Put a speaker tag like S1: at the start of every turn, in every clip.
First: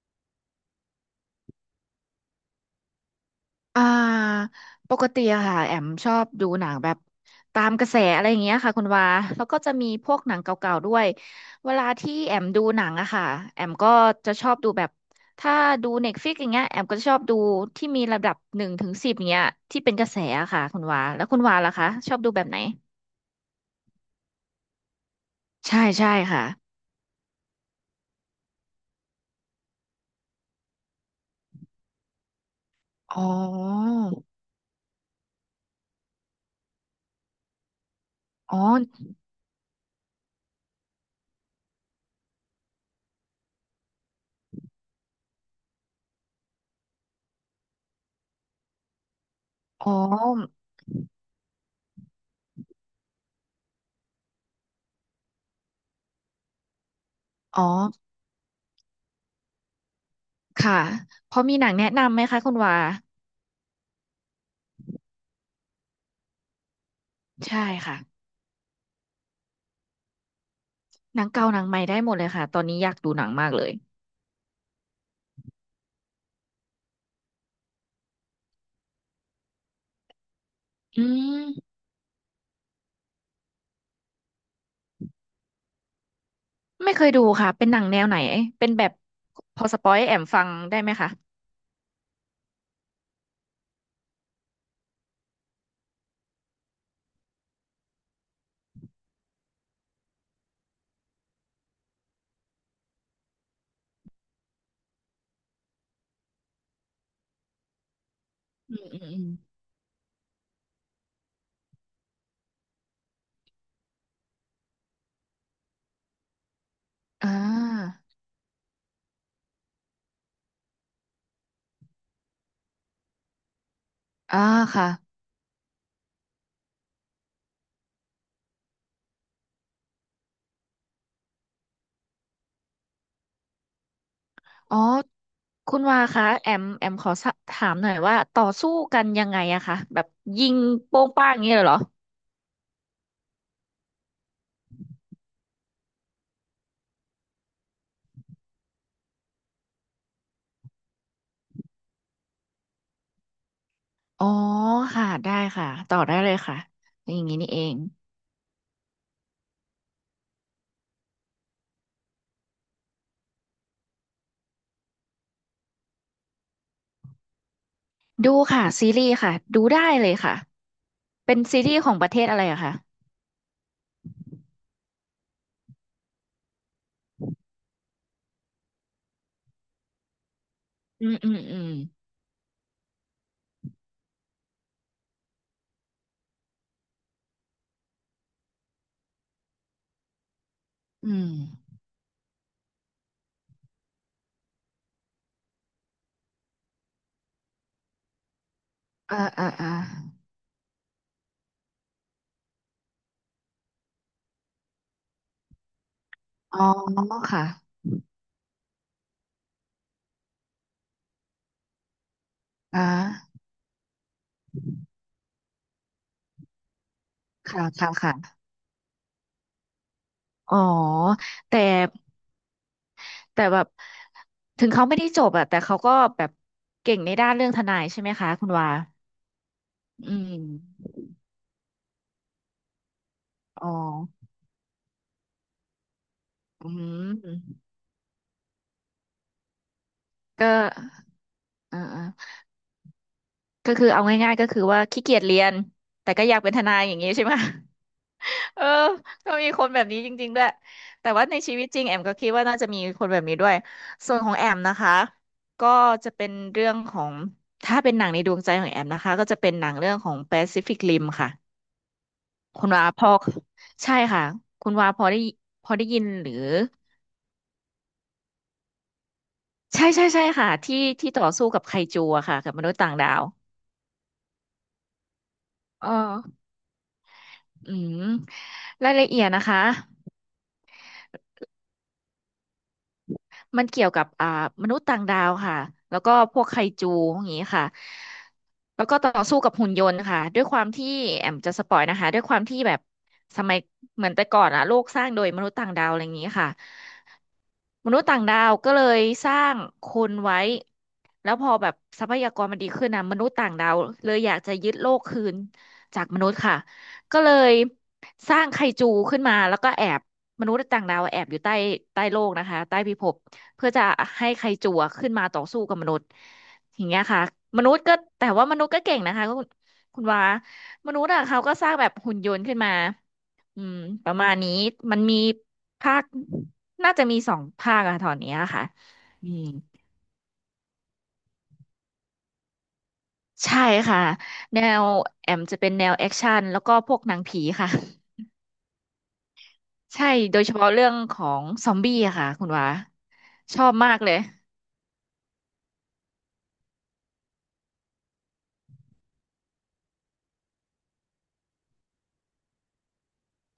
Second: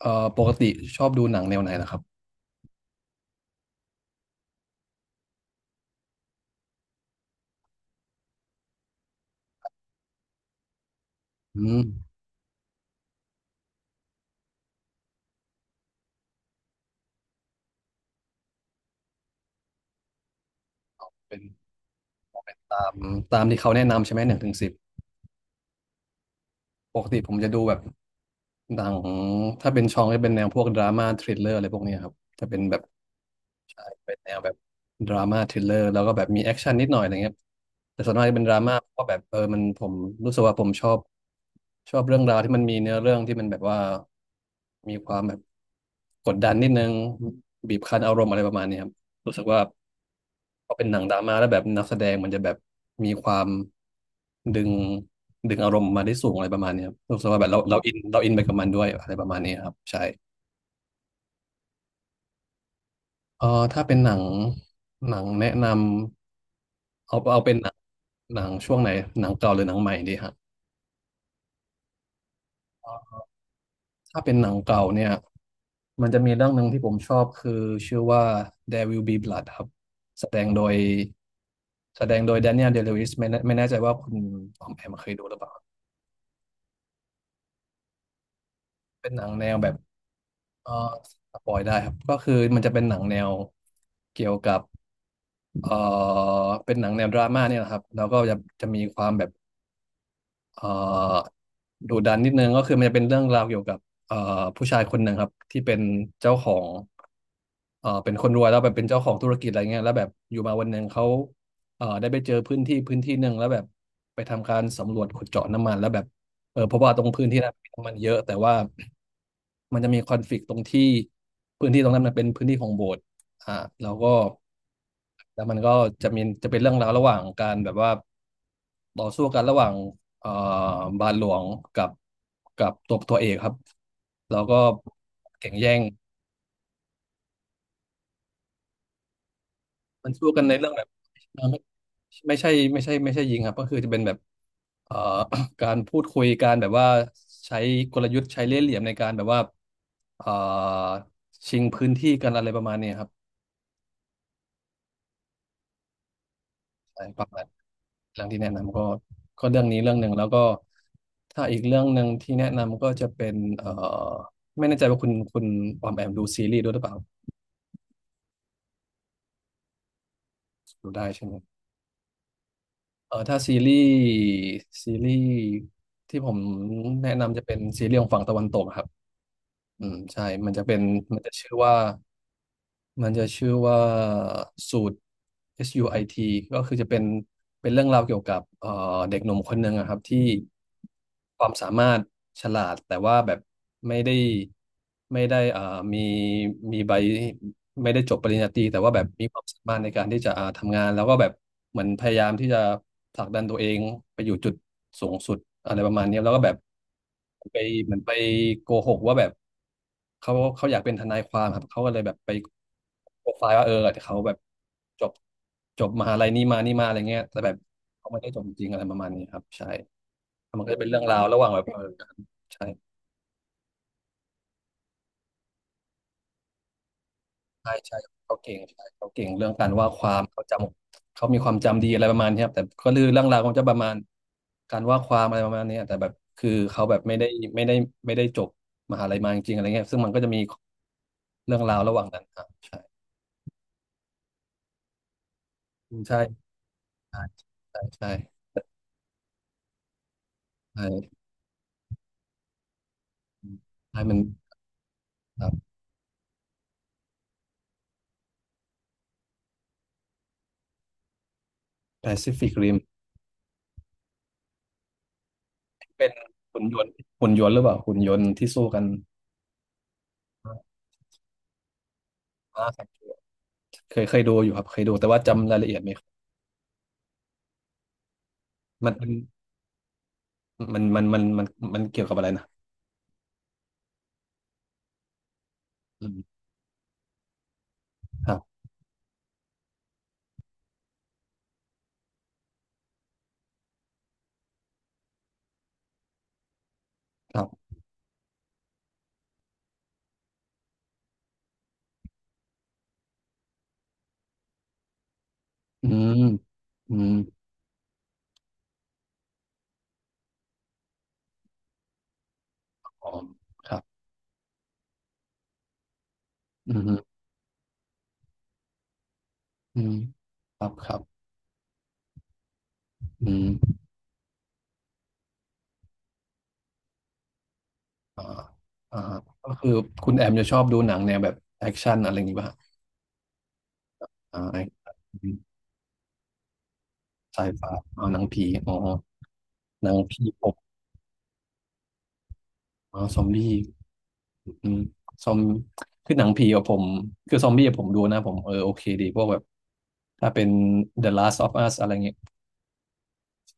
S1: ปกติชอบดูหนังแนวไหนล่ะครับ
S2: อ่าปกติอะค่ะแอมชอบดูหนังแบบตามกระแสอะไรอย่างเงี้ยค่ะคุณวาแล้วก็จะมีพวกหนังเก่าๆด้วย
S1: อื
S2: เว
S1: ม
S2: ลาที่แอมดูหนังอะค่ะแอมก็จะชอบดูแบบถ้าดูเน็ตฟลิกอย่างเงี้ยแอมก็จะชอบดูที่มีระดับ1 ถึง 10เงี้ยที่เป็นกระแสอะค่ะคุณวาแล้ว
S1: เป็
S2: คุ
S1: น
S2: ณวาล่ะคะชอบดูแบบไหน
S1: ตามตามที่เขาแนะนำใช่ไหมหนึ่งถึงสิบ
S2: ใช่ใช่ค่ะ
S1: ปกติผมจะดูแบบหนังถ้าเป็นช่องจะเป็นแนวพวกดราม่าทริลเลอร์อะไรพวกเนี้ยครับจะเป็นแบบ
S2: อ๋อ
S1: ใช่เป็นแนวแบบดราม่าทริลเลอร์แล้วก็แบบมีแอคชั่นนิดหน่อยอะไรเงี้ยแต่ส่วนมากจะเป็นด
S2: อ๋
S1: รา
S2: อ
S1: ม่าเพราะแบบมันผมรู้สึกว่าผมชอบชอบเรื่องราวที่มันมีเนื้อเรื่องที่มันแบบว่ามีความแบบกดดันนิดนึงบีบคั้นอารมณ์อะไรประมาณเนี้ยครับรู้สึกว่า
S2: อ๋อ
S1: พอเป็นหนังดราม่าแล้วแบบนักแสดงมันจะแบบมีความดึงดึงอารมณ์มาได้สูงอะไรประมาณเนี้ยครับรู้สึกว่าแบบ
S2: อ๋อ
S1: เราอินเราอินไปกับมันด้วยอะไรประมาณนี้ครับใช่
S2: ค่ะพอมีหนังแนะนำไหมคะคุณวา
S1: เออถ้าเป็นหนังหนังแนะนำเอาเป็น
S2: ใช่
S1: หนัง
S2: ค่ะ
S1: หนังช่วงไหนหนังเก่าหรือหนังใหม่ดีฮะ
S2: หนังเก่าหนังใหม่ได้หมดเลยค่ะตอนนี้อยากดูหนังมากเลย
S1: ถ้าเป็นหนังเก่าเนี่ยมันจะมีเรื่องหนึ่งที่ผมชอบคือชื่อว่า There Will Be Blood ครับแสดงโดย
S2: อืม
S1: แสดงโดยแดเนียลเดล i วิสไม่แน่ใจว่าคุณออมแอมเคยดูหรือเปล่า
S2: ไม่เคยดูค่ะเป็นหนังแนวไหนเป็นแบบ
S1: เป็นหนังแนว
S2: พอ
S1: แบบ
S2: สปอยให้แอมฟัง
S1: เอ่อ
S2: ได้ไหมคะ
S1: สปอยได้ครับก็คือมันจะเป็นหนังแนวเกี่ยวกับเอ่อเป็นหนังแนวดราม่าเนี่ยแหละครับแล้วก็จะจะมีความแบบ เอ่อดุดันนิดนึงก็คือมันจะเป็นเรื่องราวเกี่ยวกับเอ่อผู้ชายคนหนึ่งครับที่เป็นเจ้าของเป็นคนรวยแล้วแบบ
S2: อื
S1: เป็น
S2: มอื
S1: เจ้า
S2: ม
S1: ข
S2: อื
S1: อง
S2: ม
S1: ธุรกิจอะไรเงี้ยแล้วแบบอยู่มาวันหนึ่งเขาได้ไปเจอพื้นที่หนึ่งแล้วแบบไปทำการสำรวจขุดเจาะน้ำมันแล้วแบบเพราะว่าตรงพื้น
S2: อ่า
S1: ที่นั้นมีน้ำมันเยอะแต่ว่ามันจะมีคอนฟลิกต์ตรงที่พื้นที่ตรงนั้นมันเป็นพื้นที่ของโบสถ์อ่าแล้วก็
S2: อ่าค่ะ
S1: แล้วมันก็จะมีจะเป็นเรื่องราวระหว่างการแบบว่าต่อสู้กันระหว่าง เอ่อบาทหลวงกับกับตัวเอกครับแล้วก็
S2: อ๋อ
S1: แข่งแย่
S2: คุ
S1: ง
S2: ณวาคะแอมแอมขอสะถามหน่อยว่าต่อสู้กันยังไงอะคะแบบ
S1: มันสู้กัน
S2: ยิ
S1: ใน
S2: ง
S1: เรื่องแบบ
S2: โป้งป้างอ
S1: เอ่
S2: ย่า
S1: อ
S2: งนี้
S1: ไม่
S2: เลยเหรอ
S1: ไม่ใช่ไม่ใช่ยิงครับก็คือจะเป็นแบบเอ่อ การพูดคุยการแบบว่าใช้กลยุทธ์ใช้เล่ห์เหลี่ยมในการแบบว่าเอ่อชิงพื้นที่กันอะไรประมาณนี้ครับ
S2: อ๋อค่ะได้ค่ะต่อได้เลยค่ะ
S1: ใช่
S2: อ
S1: ป
S2: ย่าง
S1: ระ
S2: นี้
S1: มาณ
S2: นี่เอง
S1: เรื่องที่แนะนำก็ก็เรื่องนี้เรื่องหนึ่งแล้วก็ถ้าอีกเรื่องหนึ่งที่แนะนำก็จะเป็นไม่แน่ใจว่าคุณออมแอมดูซีรีส์ด้วยหรือเปล่า
S2: ดูค่ะซีรีส์ค่ะดูได้เลยค่ะ
S1: ดูได้ใช่ไห
S2: เป็
S1: ม
S2: นซีรีส์ของประเทศอะไรอะคะ
S1: เออถ้าซีรีส์ซีรีส์ที่ผมแนะนำจะเป็นซีรีส์ของฝั่งตะวันตกครับอืมใช่มันจะเป็น
S2: อืม
S1: มัน
S2: อื
S1: จะ
S2: ม
S1: ชื่อ
S2: อืม
S1: ว่า มันจะชื่อว่าสูตร SUIT ก็คือจะเป็นเป็นเรื่องราวเกี่ยวกับเด็กหนุ่มคนหนึ่งอะครับที่
S2: อืม
S1: ความสามารถฉลาดแต่ว่าแบบไม่ได้ไม่ได้มีมีใบไม่ได้จบปริญญาตรีแต่ว่าแบบ
S2: อ่า
S1: มีความ
S2: อ่า
S1: สา
S2: อ่า
S1: มารถในการที่จะอ่าทำงานแล้วก็แบบเหมือนพยายามที่จะผลักดันตัวเองไปอยู่จุดสูงสุดอะไรประมาณนี้แล้วก็แบบ
S2: อ๋อค่ะ
S1: ไปเหมือนไปโกหกว่าแบบเขาอยากเป็นทนายความครับเขาก็เลยแบบไป
S2: อ่
S1: โปร
S2: า
S1: ไฟล์ว่าเขาแบบจบจบมหาลัยนี้มานี่มาอะไรเงี้ยแต่แบบ
S2: ค่ะค่ะ
S1: เขาไม่ได้จ
S2: ค่ะ
S1: บจริงอะไรประมาณนี้ครับใช่แล้
S2: อ๋
S1: ว
S2: อ
S1: มันก็จะเป็นเรื่องราวระหว่าง
S2: แต่
S1: แบบกันใช่
S2: แต่แบบถึงเขาไม่ได้จบอะแต่เขาก็แบบเก่งในด้านเรื่องท
S1: ใช่
S2: นาย
S1: ใช่
S2: ใช่ไหมคะ
S1: เขา
S2: คุณ
S1: เก่ง
S2: วา
S1: ใช่เขาเก่งเรื่องการว่าควา
S2: อื
S1: มเขาจ
S2: ม
S1: ำเขามีความจำดีอะไรประมาณเนี้ยครับแต่ก็คือเรื่องราวของจะ
S2: อ๋อ
S1: ประมาณการว่าความอะไรประมาณเนี้ยแต่แบบคือ
S2: อื
S1: เขาแบบไม่ได้
S2: ม
S1: ไม่ได้จบมหาลัยมาจริงๆอะไรเงี้ยซึ่งมันก็จะมี
S2: ก็
S1: เรื่องรา
S2: อ่า
S1: วระห
S2: อ่า
S1: ว่างนั้นครับ
S2: ก็คือเอาง่ายๆก็คือว่าขี้เกียจเรียนแต่
S1: ใช่
S2: ก็อยากเป็นทนายอย่างนี้
S1: ใช่
S2: ใช่ไหม
S1: ใช่ใช่
S2: เออก็มีคนแบบนี้จริงๆด้วย แต่
S1: ใช่
S2: ว่าในชีวิตจริงแอมก็คิดว่าน่าจะมีคนแบบนี้ด้วย
S1: ใช่
S2: ส่
S1: มั
S2: ว
S1: น
S2: นของแอมนะคะ
S1: ครั
S2: ก็
S1: บ
S2: จะเป็นเรื่องของถ้าเป็นหนังในดวงใจของแอมนะคะก็จะเป็นหนังเรื่องของ Pacific Rim ค่ะ
S1: แปซิฟิก
S2: คุณ
S1: ริม
S2: วาพอใช่ค่ะ คุณวาพอได้ยิน
S1: เป็น
S2: หรือ
S1: หุ่นยนต์หุ่นยนต์หรือเปล่าหุ่นยนต์ที่สู้กัน
S2: ใช่ใช่ใช่ค่ะที่ที่ต่อสู้กับไคจูอะค่ะกับมนุษย์
S1: อ่า
S2: ต่างดาว
S1: เคยดูอยู่ครับเคยดูแต่ว่าจำรายละเอียด
S2: เอ
S1: ไม่ค่อย
S2: ออืม
S1: มั
S2: รา
S1: น
S2: ย
S1: เป็
S2: ละ
S1: น
S2: เอียดนะคะ
S1: มันมันเกี่ยวกับอะไรนะ
S2: มันเกี่ยวกับอ่ามนุษย์ต่างดาวค่ะ แล้ว
S1: อื
S2: ก็พ
S1: ม
S2: วกไคจูอย่างนี้ค่ะ
S1: ครับ
S2: แล้วก็ต่อสู้กับหุ่นยนต์ค่ะ ด้วยความที่แอมจะสปอยนะคะด้วยความที่แบบสมัยเหมือนแต่ก่อนอะโลกสร้างโดยมนุษย์ต่างดาวอะไรอย่างนี้ค่ะ
S1: ครับ
S2: มนุษย์ต่างดาวก็เลยสร้างคนไว้ แล้วพอแบบทรัพยากรมันดีขึ้นนะมนุษย์ต่างดาวเลยอยากจะยึดโลกคืน
S1: อื
S2: จาก
S1: ม
S2: มนุษย์ค่ะ
S1: อืม
S2: ก็เลยสร้างไคจูขึ้นมาแล้วก็แอบมนุษย์ต่างดาวแอบอยู่ใต้โลกนะคะใต้พิภ
S1: อ๋อ
S2: พเพื่
S1: ค
S2: อ
S1: รับ
S2: จะให้ไคจูอะขึ้นมาต่อสู้กับมนุษย์
S1: อื
S2: อย่างเงี้ย
S1: ม
S2: ค่ะมนุษย์ก็แต่ว่ามนุษย์ก็เก่งนะคะคุณ
S1: อืม
S2: คุณวา
S1: ครับค
S2: ม
S1: รั
S2: นุ
S1: บ
S2: ษย์อะเขาก็สร้างแบบหุ่นยนต์ขึ้นมา
S1: อืม
S2: อืมประมาณนี้มันมีภาคน่าจะมี2 ภาคอะตอน
S1: อ่า
S2: เนี้ยค่ะ
S1: อ่า
S2: อืม
S1: ก็คือคุณแอมจะชอบดูหนังแนวแบบแอคชั่นอะไรอย่างงี้ป่ะฮะ
S2: ใช่ค่ะ
S1: อ่า
S2: แนว
S1: ไอ้
S2: แอมจะเป็นแนวแอคชั่นแล้วก็พวกหนัง
S1: ไซ
S2: ผีค่ะ
S1: ไฟาอ๋อหนังผีอ๋อหนั ง
S2: ใช่
S1: ผี
S2: โด
S1: ผ
S2: ยเฉ
S1: ม
S2: พาะเรื่องของซอมบี้อะค่ะคุณวา
S1: อ๋อซอมบี้
S2: ชอบมากเลย
S1: อืมซอมคือหนังผีกับผมคือซอมบี้อะผมดูนะผมเออโอเคดีพวกแบบถ้าเป็น The Last of Us อะไรเงี้ย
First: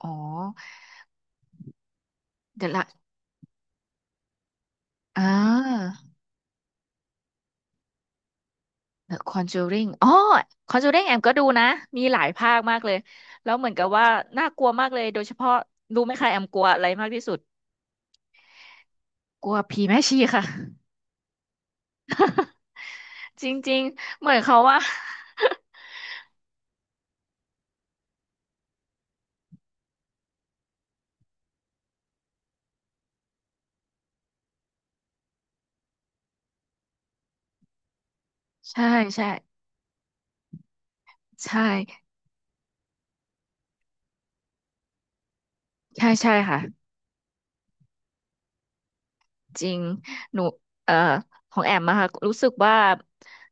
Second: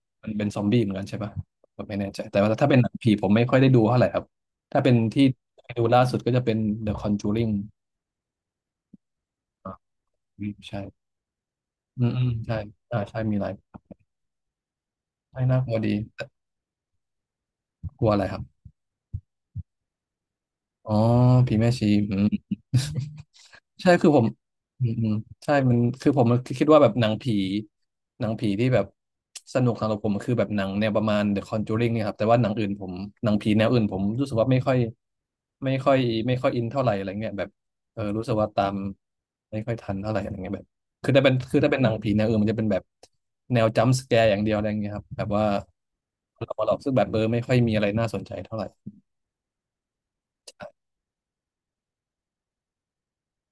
S2: อ๋อ
S1: มันเป็นซอมบี้เหมือนกันใช่ปะผมไม่แน่ใจแต่ว่า
S2: เดี๋
S1: ถ้า
S2: ยว
S1: เป็น
S2: ละ
S1: หนังผีผมไม่ค่อยได้ดูเท่าไหร่ครับ ถ้าเป็นที่
S2: อ่า
S1: ดูล่าสุดก็จะเป็น The Conjuring
S2: The
S1: อ่า
S2: Conjuring อ๋อ
S1: ใช่
S2: Conjuring แอมก็ดูนะมี
S1: อืม
S2: ห
S1: อื
S2: ลาย
S1: ม
S2: ภา
S1: ใช่
S2: คมากเลย
S1: อ่าใช่มีหลา
S2: แล้
S1: ย
S2: วเหมือนกับว่าน่ากลัวมากเลยโดยเฉ
S1: ใช่
S2: พาะ
S1: น่ากลัวดี
S2: รู้ไหม
S1: แต่
S2: คะแอมกลัวอะไรมากที่สุด
S1: กลัวอะไรครับ
S2: กลัวผีแม่ชีค่ะ
S1: อ๋อผีแม่ชีอืม
S2: จ ริง
S1: ใช่คือผ
S2: ๆ
S1: ม
S2: เหมือนเขาว่า
S1: อืมอืมใช่มันคือผมคิดว่าแบบหนังผีหนังผีที่แบบสนุกสำหรับผมคือแบบหนังแนวประมาณ The Conjuring เนี่ยครับแต่ว่าหนังอื่นผมหนังผีแนวอื่นผมรู้สึกว่าไม่ค่อยไม่ค่อยอินเท่าไหร่อะไรเงี้ยแบบเออรู้สึกว่าตา ม
S2: ใช่ใช่
S1: ไม่ค่อยทันเท่าไหร่อะไรเงี้ยแบบคือถ้าเป็นคือ
S2: ใช่
S1: ถ้าเป็นหนังผีแนวอื่นมันจะเป็นแบบแนวจัมป์สแกร์อย่างเดียวอะไรเงี้ยครับแบบว่า
S2: ใช่ใช่
S1: เรา
S2: ค่ะ
S1: หลอกซึ่งแบบเออไม่ค่อยมีอะไรน่าสนใจเท่าไหร่
S2: จริงหนูเอ่อของแอมอะค่ะรู้สึกว่า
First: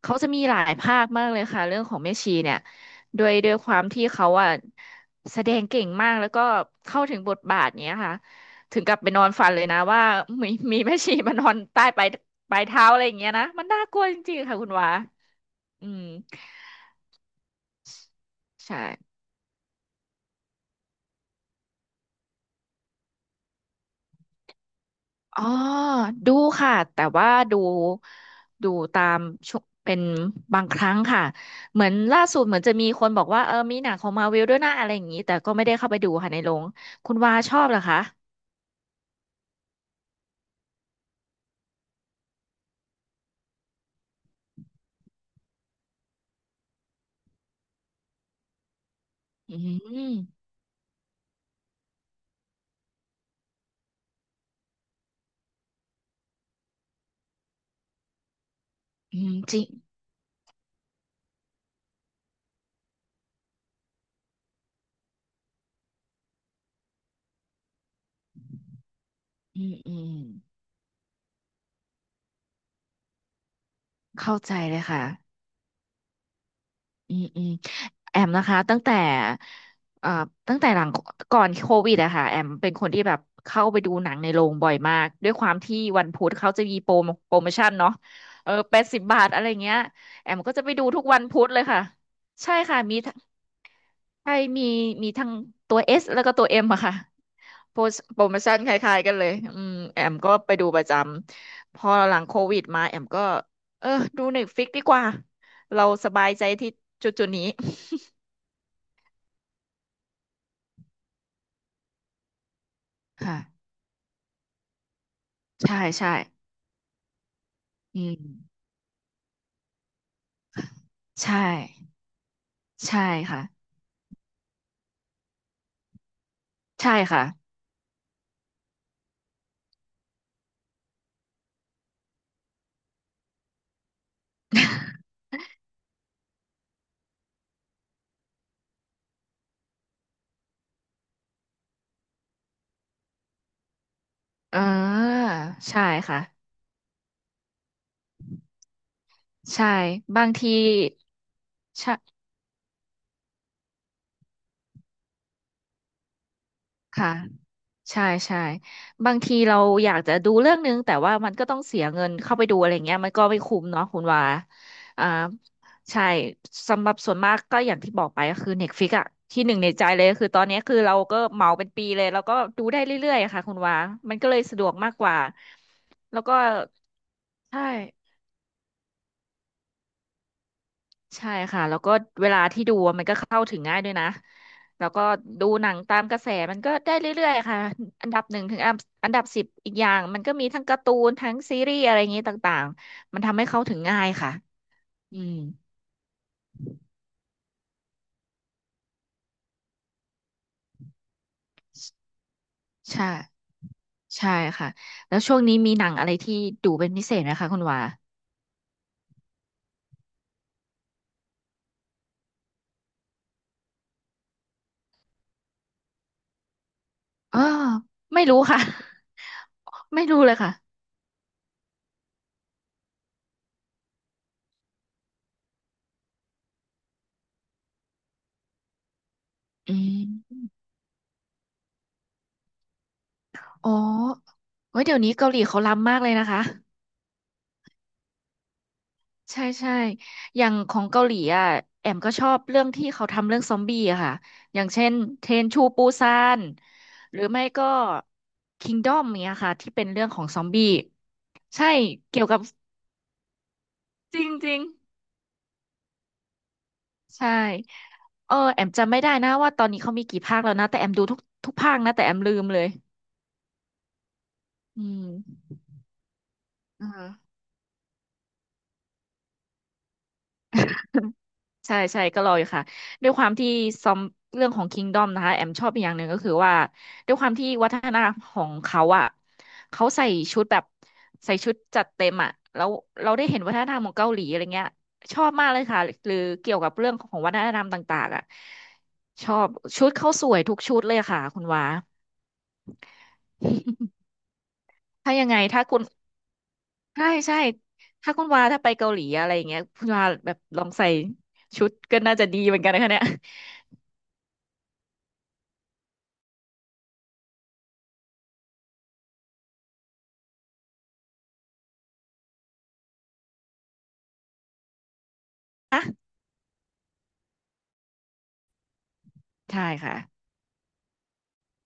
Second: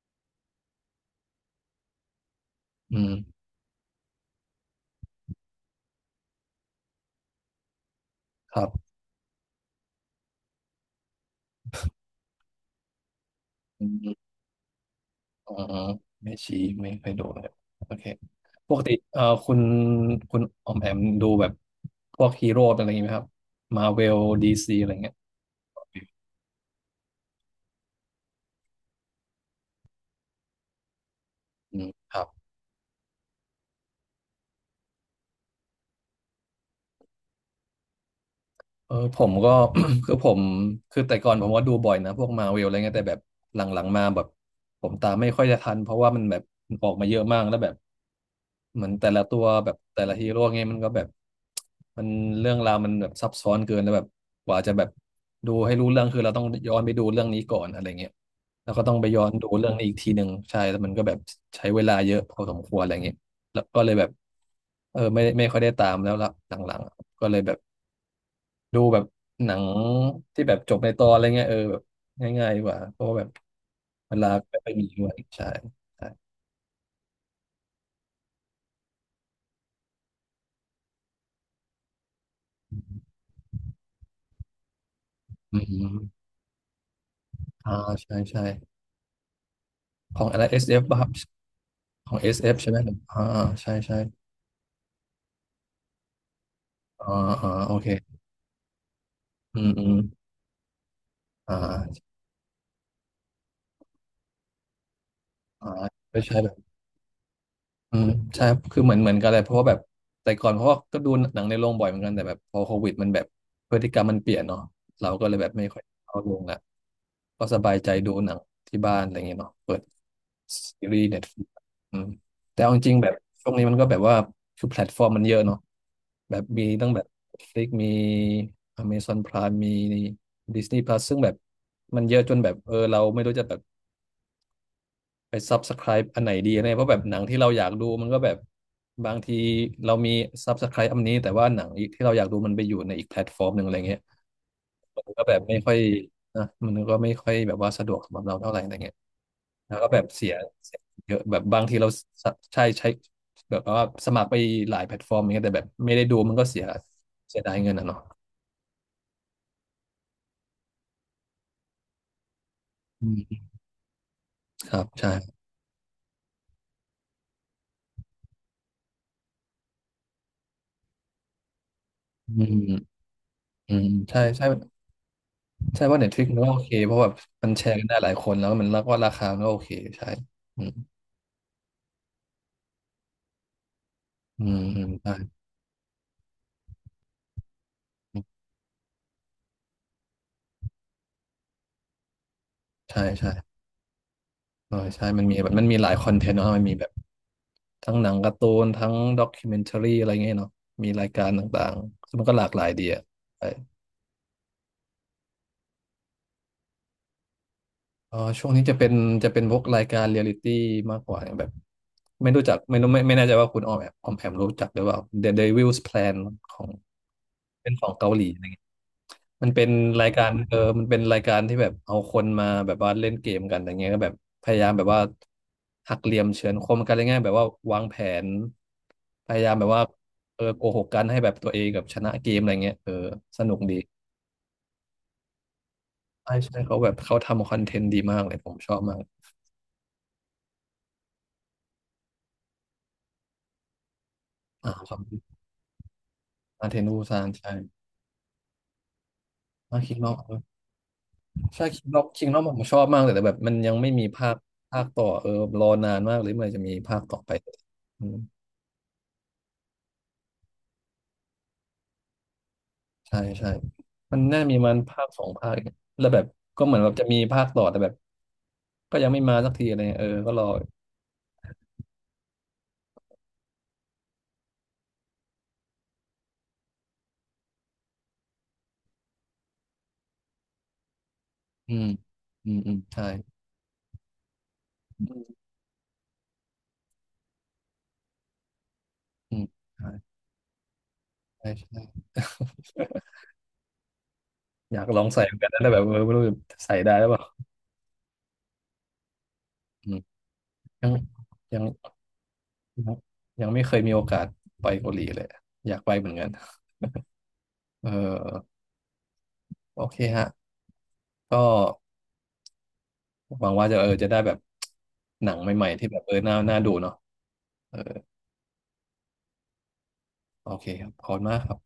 S2: เขาจะมีหลายภาคมากเลยค่ะเรื่องของแม่ชีเนี่ย
S1: อืม
S2: ด้วยความที่เขาอะแสดงเก่งมากแล้วก็เข้าถึงบทบาทเนี้ยค่ะ
S1: ครับ
S2: ถึงกับไปนอนฝันเลยนะว่ามีแม่ชีมานอนใต้ปลายเท้าอะไรอย่างเงี้ยนะมันน่ากลัวจริงๆค่ะคุณวา
S1: อ๋อ
S2: อืม
S1: แม่ชีไม่เคยดูเลยโอเคป
S2: ใช่
S1: กติคุณคุณออมแอมดูแบบพวกฮีโร่อะไรอย่างงี้ไหมครับมาเวลดีซีอะไรเงี้ย
S2: อ๋อ ดูค่ะ แต่ว่าดูดูตามช่วงเป็นบางครั้งค่ะ
S1: อื
S2: เหมื
S1: ม
S2: อน
S1: ค
S2: ล่า
S1: รับ
S2: สุดเหมือนจะมีคนบอกว่าเออ มีหนังของมาวิลด้วยนะอะไรอย่างนี้ แต่ก็ไม่ได้เข้าไปดูค่ะในโรงคุณวาชอบเหรอคะ
S1: เออผมก็ คือผมคือแต่ก่อนผมก็ดูบ่อยนะพวกมาเวลอะไรเงี้ยแต่แบบหลังๆมาแบบผมตามไม่ค่อยจะทันเพราะว่ามันแบบออกมาเยอะมากแล้วแบบเหมือนแต่ละตัว
S2: อื
S1: แบบแต่
S2: ม
S1: ละฮีโร่เงี้ยมันก็แบบมันเรื่องราวมันแบบซับซ้อนเกินแล้วแบบกว่าจะแบบดูให้รู้เรื่องคือเราต้องย้อนไปดูเรื่องนี้ก่อนอะไรเงี้ยแล้วก็ต้องไป
S2: อื
S1: ย้อน
S2: ม
S1: ดู
S2: จริง
S1: เรื่องนี้อีกทีหนึ่งใช่แล้วมันก็แบบใช้เวลาเยอะพอสมควรอะไรเงี้ยแล้วก็เลยแบบเออไม่ค่อยได้ตามแล้วละหลังๆก็เลยแบบ ดูแบบหนั
S2: อื
S1: ง
S2: มอืม
S1: ที่แบบจบในตอนอะไรเงี้ยเออแบบง่ายๆดีกว่าเพราะว่าแบบเวลา
S2: เข้าใจ
S1: ไม่ค่อย
S2: เลย
S1: มี
S2: ค่ะ
S1: ด้วยใช่ใช่
S2: อืมอืมแอมนะคะตั้งแต่เอ่อหลังก่อนโควิดอะค่ะแอมเป็นคนที่แบบเข้าไปดูหนังในโรงบ่อยมากด้วยควา
S1: อื
S2: มที่
S1: ม
S2: วันพุธเขาจะมีโปรโมปรโมชั่น
S1: อ่า
S2: เนาะ
S1: ใช่ใช่
S2: เออ80 บาทอะไรเงี้ย
S1: ของ
S2: แอ
S1: อะ
S2: ม
S1: ไร
S2: ก็จะไป
S1: SF
S2: ดู
S1: ป่ะ
S2: ทุ
S1: ค
S2: ก
S1: รับ
S2: วันพุธเลยค่ะ
S1: ของ
S2: ใช่
S1: SF ใช่ไหม
S2: ค่ะมีทั้ง
S1: อ่าใช่ใช่
S2: ใช่มีมีทั้งตัวเอสแล้วก็ตัวเอ็มอะค่ะ
S1: อ่าอ่าโอ
S2: โปร
S1: เค
S2: โปรโมชั่นคล้ายๆกันเลย
S1: อื
S2: อื
S1: ม
S2: ม
S1: อืม
S2: แอมก็ไปดูประจำพอ
S1: อ่า
S2: หลังโควิดมาแอมก็เออดูเน็ตฟลิกดีกว่า
S1: อ่า
S2: เราส
S1: ใช่
S2: บาย
S1: ใช่
S2: ใจ
S1: แบบ
S2: ที่จุดๆนี้
S1: อืมใช่ครับคือเหมือนกันเลยเพราะว่าแบบแต่ก่อนเพราะว่าก็ดูหนังในโรงบ่อยเหมือนกันแต่แบบพอโควิดมันแบบ
S2: ค่ะ
S1: พฤติกรรมมันเปลี่ยนเนาะเราก็เลยแบบไม่
S2: ใช่
S1: ค่อย
S2: ใช่
S1: เข้าโรงละก็สบายใจ
S2: อื
S1: ดูหนัง
S2: ม
S1: ที่บ้านอะไรเงี้ยเนาะเปิดซีรีส์เน็ตฟ
S2: ใช่
S1: ลิกอืมแต่เอาจริง
S2: ใช่
S1: ๆแบบ
S2: ค่ะ
S1: ช่วงนี้มันก็แบบว่าคือแพลตฟอร์มมันเยอะเนาะแบบมีตั้
S2: ใช่
S1: งแบบ
S2: ค่ะ
S1: Netflix มี Amazon Prime มี Disney Plus ซึ่งแบบมันเยอะจนแบบเออเราไม่รู้จะแบบ ไปซับสไ r i b e อันไหนดีอะไรเพราะแบบหนังที่เราอยากดูมันก็แบบบางทีเรามีซ u บสไค i b e อันนี้แต่ว่าหนังอีกที่เราอยากดูมันไปอยู่ในอีกแพลตฟอร์มหนึ่งอะไรเงี้ย
S2: เอ
S1: มั
S2: อ
S1: นก็แบบไม่ค่อย
S2: ใช่ค่ะ
S1: นะมันก็ไม่ค่อยแบบว่าสะดวกสำหรับเราเท่าไหร่อะไรเงี้ย
S2: ใช่
S1: แล้วก็แบบ
S2: บา
S1: เสี
S2: ง
S1: ย
S2: ที
S1: เสียเยอะแบบบางทีเรา
S2: ใช่
S1: สะใช่ใช้แบบว่าสมัครไปหลายแพลตฟอร์มอย่างเงี้ยแต่แบบไม่ได้ดูมันก็เสีย
S2: ค่ะ
S1: เสียดายเงินอ่ะ
S2: ใช่
S1: เนาะ
S2: ใช่บางทีเราอยากจะดูเรื่องนึงแต่ว่ามันก็ต้องเสียเงินเข้าไปดูอะไรเงี้ย
S1: อื
S2: มันก็ไม่
S1: ม
S2: คุ้มเนาะคุณว่า
S1: ครับ
S2: อ่า
S1: ใช่
S2: ใช่สำหรับส่วนมากก็อย่างที่บอกไปก็คือ Netflix อะที่หนึ่งในใจเลยคือตอนนี้คือเราก็เหมาเป็นปีเลยแล้ว
S1: อื
S2: ก็
S1: ม
S2: ดูได้เรื่อยๆอะค่ะคุณ
S1: อื
S2: ว่า
S1: ม
S2: มัน
S1: ใช่
S2: ก็เลย
S1: ใช่
S2: สะดวกมากกว่า
S1: ใช่ว่าเน็ตฟ
S2: แล้ว
S1: ลิก
S2: ก็
S1: มันก็โอเคเพราะแบบมัน
S2: ใช่
S1: แชร์กันได้หลายคนแล้วมันรักว่าราคามันก็โอเคใช่อืม
S2: ใช่ค่ะแล้วก็เวลาที่ดูอะมันก็เข้าถึงง่ายด้วยนะ
S1: อืม
S2: แล้วก็
S1: อ
S2: ดูหนังตามกระแสมันก็ได้เรื่อยๆค่ะอันดั
S1: ื
S2: บ
S1: ม
S2: หนึ่งถึงอันดับ10อีกอย่างมันก็มีทั้งการ์ตูนทั้งซีรีส์อะไรอย่างนี้ต่าง
S1: ใช่
S2: ๆมัน
S1: ใช่
S2: ทำให้
S1: ใช่
S2: เข้าถึงง่ายค่ะ
S1: เออใช่
S2: อื
S1: มันมี
S2: ม
S1: แบบมันมีหลายคอนเทนต์เนาะมันมีแบบทั้งหนังการ์ตูนทั้งด็อกิเมนทารีอะไรเงี้ยเนาะมีรายการต่างๆซึ่งมันก็หลากหลายดีอ่ะ
S2: ใช่
S1: ใช่
S2: ใช่ค่ะแล้วช่วงนี้มีหนังอะไรที่ดูเป็นพิเศษไหมคะคุณวา
S1: เออช่วงนี้จะเป็นพวกรายการเรียลิตี้มากกว่าอย่างแบบไม่รู้จักไม่รู้ไม่ไม่แน่ใจว่าคุณออมแอมรู้จักหรือเปล่า The Devil's Plan ของ
S2: อ๋อ
S1: เป็นของเกาห
S2: ไม่
S1: ลี
S2: รู้ค่ะ
S1: มันเป็น
S2: ไม่
S1: ราย
S2: รู้
S1: กา
S2: เล
S1: ร
S2: ยค่ะ
S1: เออมันเป็นรายการที่แบบเอาคนมาแบบว่าเล่นเกมกันอย่างเงี้ยก็แบบพยายามแบบว่าหักเหลี่ยมเฉือนคมกันอะไรเงี้ยแบบว่าวางแผนพยายามแบบ
S2: อื
S1: ว่าเอ
S2: ม
S1: อโกหกกันให้แบบตัวเองกับชนะเกมอะไรเงี้ยเออสนุก
S2: อ๋อ
S1: ดี
S2: เฮ้ยเดี๋ยวนี้เกาหลีเขาล้ำมากเลยนะ
S1: ใช่
S2: คะ
S1: ใช่เขาแบบเขาทำคอนเทนต์ดีมากเลยผมชอบมาก
S2: ใช่ใช่อย่างของเกาหลีอ่ะแอมก็ชอบเรื่องที่เขาทำเรื่องซอมบี้อะค่ะ อย่าง
S1: อ่า
S2: เช่
S1: ค
S2: น
S1: วาม
S2: เทรนชูปูซาน
S1: อาเทนู
S2: ห
S1: ซา
S2: รือ
S1: น
S2: ไม่
S1: ใช่
S2: ก็คิงดอมเนี้ยค่ะที่
S1: มา
S2: เป็น
S1: คิง
S2: เรื่
S1: น
S2: อง
S1: อก
S2: ของซอมบี้
S1: ใช่
S2: ใช่
S1: คิงนอก
S2: เกี่ย
S1: คิ
S2: ว
S1: งน
S2: กั
S1: อ
S2: บ
S1: กผมชอบมากเลยแต่แบบมันยังไม่มี
S2: จริ
S1: ภา
S2: ง
S1: ค
S2: จริง
S1: ภาคต่อเออรอนานมากเลยเมื่อไหร่จะมีภาคต่อ
S2: ใช่
S1: ไปอืม
S2: เออแอมจำไม่ได้นะว่าตอนนี้เขามีกี่ภาคแล้วนะแต่แอมดูทุกภาคนะแต่แอมลืมเลย
S1: ใช่ใช่ มันน่ามีมัน
S2: อื
S1: ภาคสอง
S2: ม
S1: ภาคเนี่ยแล้วแบบก็เหมือนแบ
S2: อ่า
S1: บจะมีภาคต่อแต่แบบก็ยังไม่มาสักทีอะไรเงี้ยเออก็รอ
S2: ใช่ใช่ก็รออยู่ค่ะด้วยความที่ซอมเรื่องของ Kingdom นะคะแอมชอบอีกอย่างหนึ่งก็คือว่าด้วยความที่วัฒนธรรมของเขาอ่ะเขาใส่ชุดแบบใส่ชุด
S1: อื
S2: จั
S1: ม
S2: ดเต็มอ่ะ
S1: อืม
S2: แล้ว
S1: อืมใช่
S2: เราได้เห็นวัฒนธรรมของเกาหลีอะไรเงี้ยชอบมากเลยค่ะหรือเกี่ยวกับเรื่องของวัฒนธรรมต่างๆอ่ะช
S1: อื
S2: อ
S1: ม
S2: บชุ
S1: ใช่
S2: ดเขาสวยทุกชุดเลยค่ะคุณ
S1: ใช่
S2: วา
S1: ใช่ อยากลอง
S2: ถ้า
S1: ใส่
S2: ยัง
S1: เหมื
S2: ไง
S1: อนกันนะ
S2: ถ้า
S1: แต่
S2: คุ
S1: แบบ
S2: ณ
S1: เออไม่รู้จะใส่ได้ห
S2: ใช่
S1: รือเปล่า
S2: ใช่ถ้าคุณวาถ้าไปเกาหลีอะไรอย่างเงี้ยคุ
S1: อื
S2: ณ
S1: ม
S2: วาแบบลอง
S1: ยั
S2: ใส่
S1: งยัง
S2: ชุดก็น่าจะดีเหมือนกันนะคะ
S1: ยัง
S2: เนี่ย
S1: ยังไม่เคยมีโอกาสไปเกาหลีเลยอยากไปเหมือนกันเออโอเคฮะ ก็หวังว่าจะเออจะได้แบบหนังใหม่ๆที่แบบเออน่าน่าดูเนาะเออ
S2: ใช่ค่ะ
S1: โอเคครับขอบคุณมากครับ